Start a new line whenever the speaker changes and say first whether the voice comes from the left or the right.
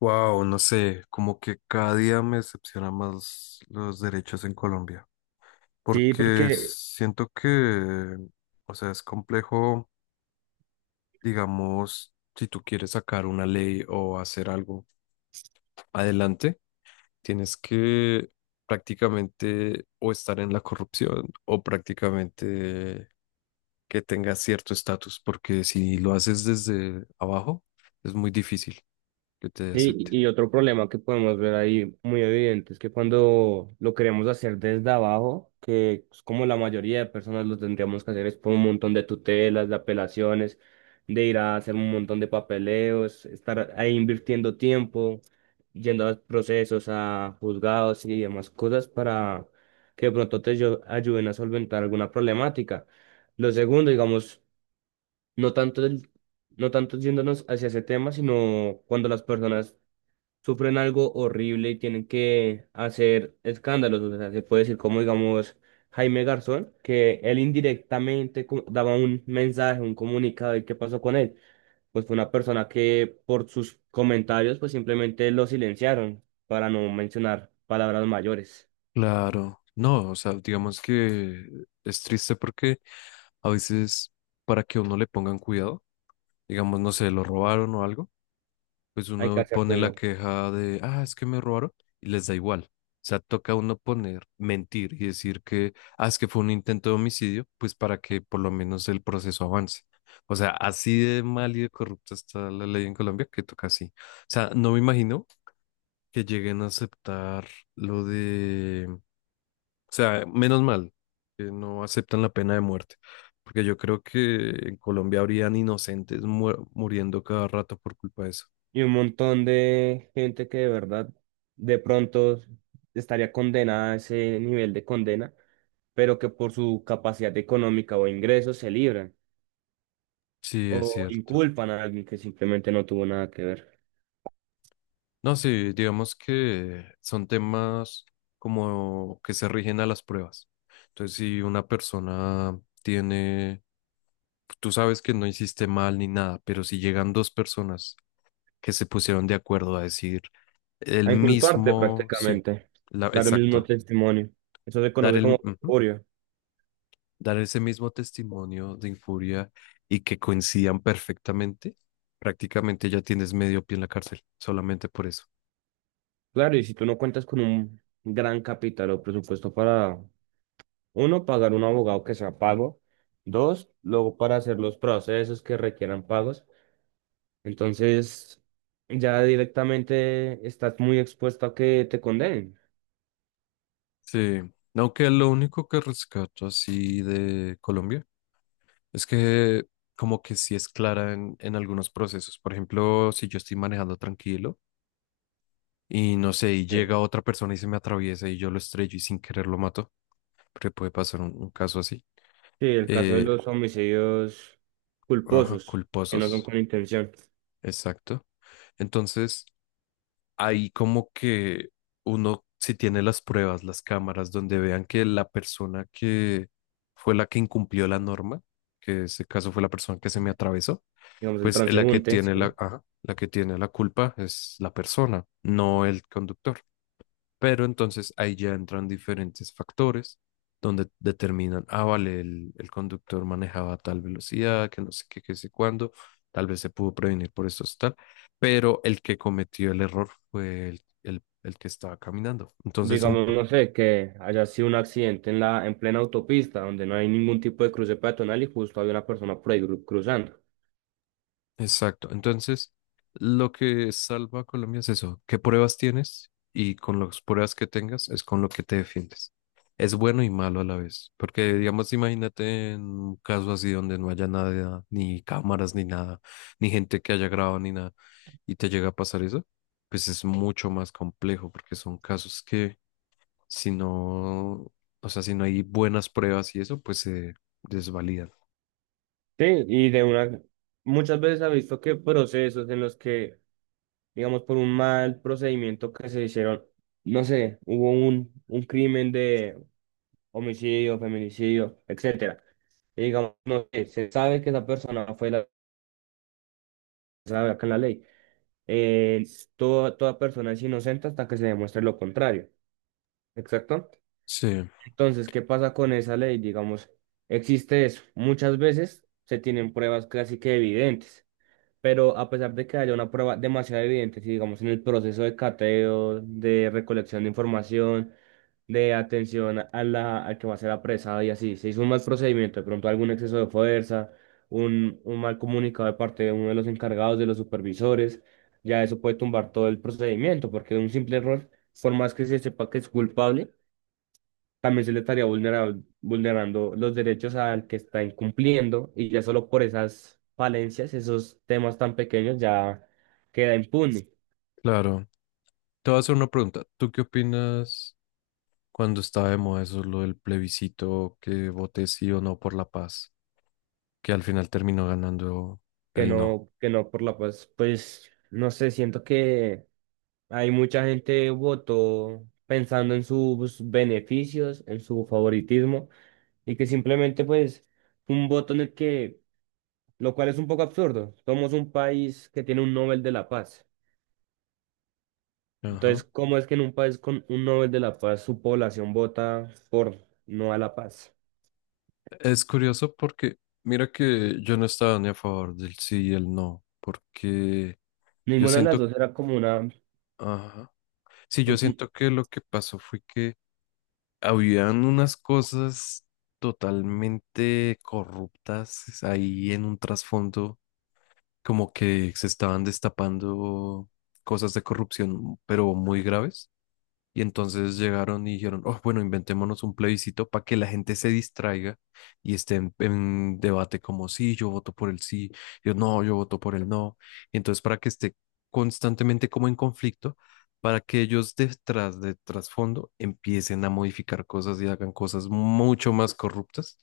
left: Wow, no sé, como que cada día me decepciona más los derechos en Colombia,
right: Sí,
left: porque
right: porque,
left: siento que, o sea, es complejo, digamos, si tú quieres sacar una ley o hacer algo adelante, tienes que prácticamente o estar en la corrupción o prácticamente que tengas cierto estatus, porque si lo haces desde abajo, es muy difícil que te
right: sí,
left: acepten.
right: y y otro problema que podemos ver ahí muy evidente es que cuando lo queremos hacer desde abajo, que es como la mayoría de personas lo tendríamos que hacer, es por un montón de tutelas, de apelaciones, de ir a hacer un montón de papeleos, estar ahí invirtiendo tiempo, yendo a procesos, a juzgados y demás cosas para que de pronto te ayuden a solventar alguna problemática. Lo segundo, digamos, no tanto del no tanto yéndonos hacia ese tema, sino cuando las personas sufren algo horrible y tienen que hacer escándalos. O sea, se puede decir como, digamos, Jaime Garzón, que él indirectamente daba un mensaje, un comunicado, ¿y qué pasó con él? Pues fue una persona que por sus comentarios, pues simplemente lo silenciaron, para no mencionar palabras mayores.
left: Claro, no, o sea, digamos que es triste porque a veces para que a uno le pongan cuidado, digamos, no sé, lo robaron o algo, pues
right: Hay que
left: uno
right: hacer
left: pone la
right: ruido.
left: queja de, ah, es que me robaron y les da igual. O sea, toca a uno poner, mentir y decir que, ah, es que fue un intento de homicidio, pues para que por lo menos el proceso avance. O sea, así de mal y de corrupta está la ley en Colombia que toca así. O sea, no me imagino que lleguen a aceptar lo de... O sea, menos mal que no aceptan la pena de muerte, porque yo creo que en Colombia habrían inocentes muriendo cada rato por culpa de eso.
right: Y un montón de gente que de verdad de pronto estaría condenada a ese nivel de condena, pero que por su capacidad económica o ingresos se libran
left: Sí, es
right: o
left: cierto.
right: inculpan a alguien que simplemente no tuvo nada que ver.
left: No, sí, digamos que son temas como que se rigen a las pruebas. Entonces, si una persona tiene, tú sabes que no hiciste mal ni nada, pero si llegan dos personas que se pusieron de acuerdo a decir el
right: A inculparte
left: mismo, sí,
right: prácticamente,
left: la,
right: dar el mismo
left: exacto,
right: testimonio. Eso se conoce como
left: ujú.
right: perjurio.
left: Dar ese mismo testimonio de infuria y que coincidan perfectamente, prácticamente ya tienes medio pie en la cárcel, solamente por eso.
right: Claro, y si tú no cuentas con un gran capital o presupuesto para, uno, pagar un abogado que sea pago, dos, luego para hacer los procesos que requieran pagos. Entonces, ya directamente estás muy expuesto a que te condenen.
left: Sí, aunque lo único que rescato así de Colombia es que como que sí es clara en algunos procesos. Por ejemplo, si yo estoy manejando tranquilo y no sé, y
right: Sí.
left: llega otra persona y se me atraviesa y yo lo estrello y sin querer lo mato, porque puede pasar un caso así.
right: Sí, el caso de
left: Eh,
right: los homicidios
left: ajá,
right: culposos, que no son
left: culposos,
right: con intención.
left: exacto. Entonces... ahí como que uno, si tiene las pruebas, las cámaras, donde vean que la persona que fue la que incumplió la norma, que en ese caso fue la persona que se me atravesó,
right: Digamos, el
left: pues la que
right: transeúnte, sí.
left: tiene la, ajá, la que tiene la culpa es la persona, no el conductor. Pero entonces ahí ya entran diferentes factores donde determinan, ah, vale, el conductor manejaba a tal velocidad, que no sé qué, qué sé cuándo, tal vez se pudo prevenir por eso, tal, pero el que cometió el error fue el que estaba caminando. Entonces son...
right: Digamos, no sé, que haya sido un accidente en la, en plena autopista, donde no hay ningún tipo de cruce peatonal y justo hay una persona por ahí cruzando.
left: Exacto. Entonces, lo que salva a Colombia es eso, qué pruebas tienes y con las pruebas que tengas es con lo que te defiendes. Es bueno y malo a la vez, porque digamos, imagínate en un caso así donde no haya nada, ni cámaras, ni nada, ni gente que haya grabado, ni nada, y te llega a pasar eso, pues es mucho más complejo, porque son casos que si no, o sea, si no hay buenas pruebas y eso, pues se desvalidan.
right: Sí, y de una, muchas veces ha visto que procesos en los que, digamos, por un mal procedimiento que se hicieron, no sé, hubo un crimen de homicidio, feminicidio, etcétera. Y digamos, no sé, se sabe que esa persona fue la, se sabe acá en la ley. Eh, toda persona es inocente hasta que se demuestre lo contrario. Exacto.
left: Sí,
right: Entonces, ¿qué pasa con esa ley? Digamos, existe eso. Muchas veces se tienen pruebas casi que evidentes. Pero a pesar de que haya una prueba demasiado evidente, si digamos en el proceso de cateo, de recolección de información, de atención a la, al que va a ser apresado y así, se hizo un mal procedimiento, de pronto algún exceso de fuerza, un mal comunicado de parte de uno de los encargados, de los supervisores, ya eso puede tumbar todo el procedimiento, porque un simple error, por más que se sepa que es culpable, también se le estaría vulnerando los derechos al que está incumpliendo y ya solo por esas falencias, esos temas tan pequeños ya queda impune.
left: claro. Te voy a hacer una pregunta. ¿Tú qué opinas cuando estaba de moda eso, lo del plebiscito, que voté sí o no por la paz, que al final terminó ganando
right: Que
left: el no?
right: no, que no por la paz, pues no sé, siento que hay mucha gente votó pensando en sus beneficios, en su favoritismo y que simplemente pues un voto en el que, lo cual es un poco absurdo, somos un país que tiene un Nobel de la Paz.
left: Ajá.
right: Entonces, ¿cómo es que en un país con un Nobel de la Paz su población vota por no a la paz?
left: Es curioso porque, mira que yo no estaba ni a favor del sí y el no, porque yo
right: Ninguna de las
left: siento,
right: dos era como una...
left: ajá. Sí,
right: No.
left: yo siento que lo que pasó fue que habían unas cosas totalmente corruptas ahí en un trasfondo como que se estaban destapando cosas de corrupción, pero muy graves. Y entonces llegaron y dijeron, oh, bueno, inventémonos un plebiscito para que la gente se distraiga y esté en debate como, sí, yo voto por el sí, yo no, yo voto por el no. Y entonces para que esté constantemente como en conflicto, para que ellos detrás de trasfondo empiecen a modificar cosas y hagan cosas mucho más corruptas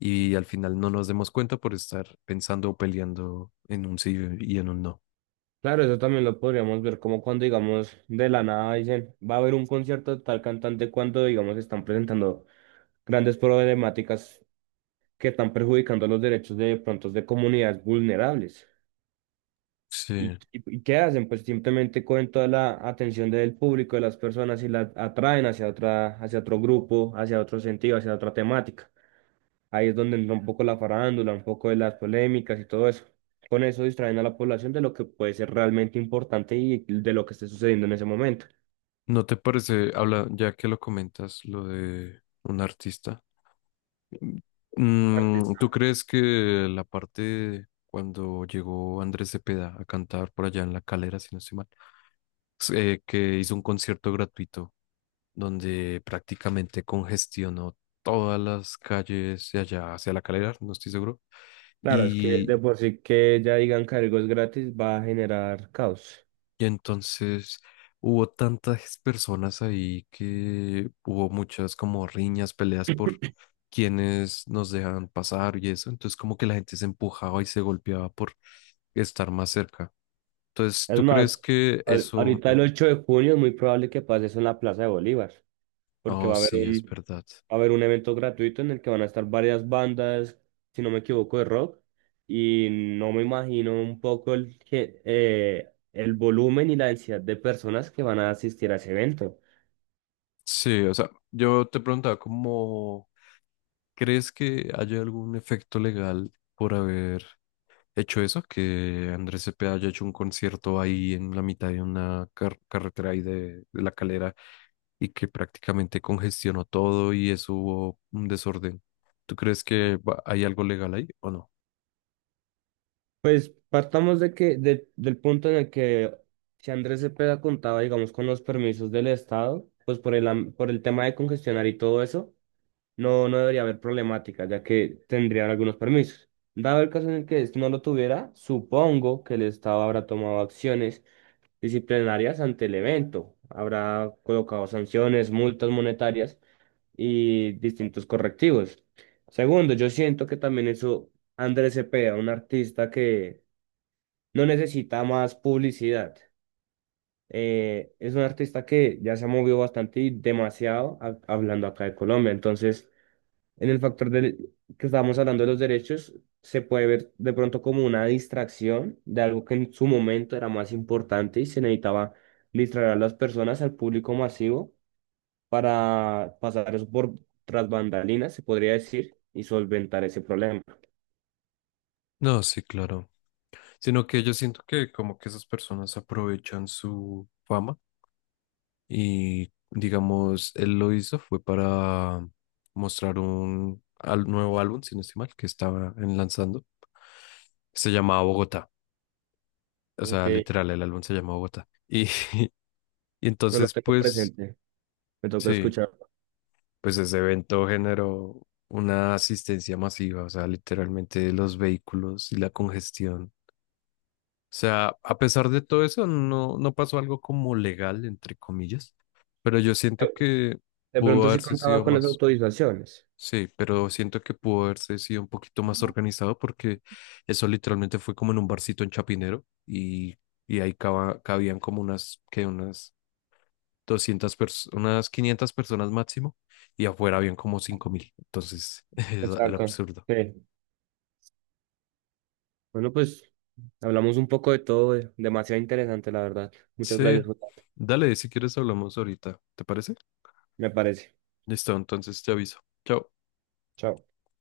left: y al final no nos demos cuenta por estar pensando o peleando en un sí y en un no.
right: Claro, eso también lo podríamos ver como cuando, digamos, de la nada dicen, va a haber un concierto de tal cantante cuando, digamos, están presentando grandes problemáticas que están perjudicando los derechos de pronto de comunidades vulnerables. ¿Y,
left: Sí.
right: y, y qué hacen? Pues simplemente cogen toda la atención del público, de las personas y la atraen hacia otra, hacia otro grupo, hacia otro sentido, hacia otra temática. Ahí es donde entra un poco la farándula, un poco de las polémicas y todo eso. Con eso distraen a la población de lo que puede ser realmente importante y de lo que esté sucediendo en ese momento.
left: ¿No te parece, habla, ya que lo comentas, lo de un artista? ¿Tú
right: Artista.
left: crees que la parte cuando llegó Andrés Cepeda a cantar por allá en La Calera, si no estoy mal, que hizo un concierto gratuito donde prácticamente congestionó todas las calles de allá hacia La Calera, no estoy seguro,
right: Claro, es que
left: y...
right: de por sí que ya digan que algo es gratis va a generar caos.
left: Y entonces hubo tantas personas ahí que hubo muchas como riñas, peleas por quienes nos dejaban pasar y eso. Entonces como que la gente se empujaba y se golpeaba por estar más cerca. Entonces,
right: Es
left: ¿tú crees
right: más,
left: que eso...
right: ahorita el 8 de junio es muy probable que pase eso en la Plaza de Bolívar, porque
left: Oh,
right: va
left: sí, es verdad.
right: a haber un evento gratuito en el que van a estar varias bandas, si no me equivoco, de rock. Y no me imagino un poco el, que, el volumen y la densidad de personas que van a asistir a ese evento.
left: Sí, o sea, yo te preguntaba como, ¿crees que haya algún efecto legal por haber hecho eso, que Andrés Cepeda haya hecho un concierto ahí en la mitad de una carretera ahí de La Calera y que prácticamente congestionó todo y eso hubo un desorden? ¿Tú crees que hay algo legal ahí o no?
right: Pues partamos de que, del punto en el que si Andrés Cepeda contaba, digamos, con los permisos del Estado, pues por el, por el tema de congestionar y todo eso, no, no debería haber problemática, ya que tendrían algunos permisos. Dado el caso en el que este no lo tuviera, supongo que el Estado habrá tomado acciones disciplinarias ante el evento. Habrá colocado sanciones, multas monetarias y distintos correctivos. Segundo, yo siento que también eso Andrés Cepeda, un artista que no necesita más publicidad. Es un artista que ya se ha movido bastante y demasiado hablando acá de Colombia. Entonces, en el factor del, que estábamos hablando de los derechos, se puede ver de pronto como una distracción de algo que en su momento era más importante y se necesitaba distraer a las personas, al público masivo, para pasar eso por tras bambalinas, se podría decir, y solventar ese problema.
left: No, sí, claro. Sino que yo siento que como que esas personas aprovechan su fama y digamos, él lo hizo fue para mostrar un nuevo álbum, si no estoy mal, que estaba en lanzando. Se llamaba Bogotá. O
right: Ok.
left: sea, literal, el álbum se llama Bogotá. Y y
right: No lo
left: entonces,
right: tengo
left: pues,
right: presente, me toca
left: sí,
right: escuchar.
left: pues ese evento generó una asistencia masiva, o sea, literalmente los vehículos y la congestión. O sea, a pesar de todo eso, no, no pasó algo como legal, entre comillas, pero yo siento que
right: De
left: pudo
right: pronto sí
left: haberse sido
right: contaba con las
left: más,
right: autorizaciones.
left: sí, pero siento que pudo haberse sido un poquito más organizado porque eso literalmente fue como en un barcito en Chapinero y ahí cabían como unas, que unas 200 personas, unas 500 personas máximo, y afuera habían como 5.000. Entonces era
right: Exacto.
left: absurdo.
right: Sí. Bueno, pues hablamos un poco de todo, demasiado interesante, la verdad. Muchas
left: Sí,
right: gracias, Jota,
left: dale, si quieres hablamos ahorita, ¿te parece?
right: me parece.
left: Listo, entonces te aviso. Chao.
right: Chao.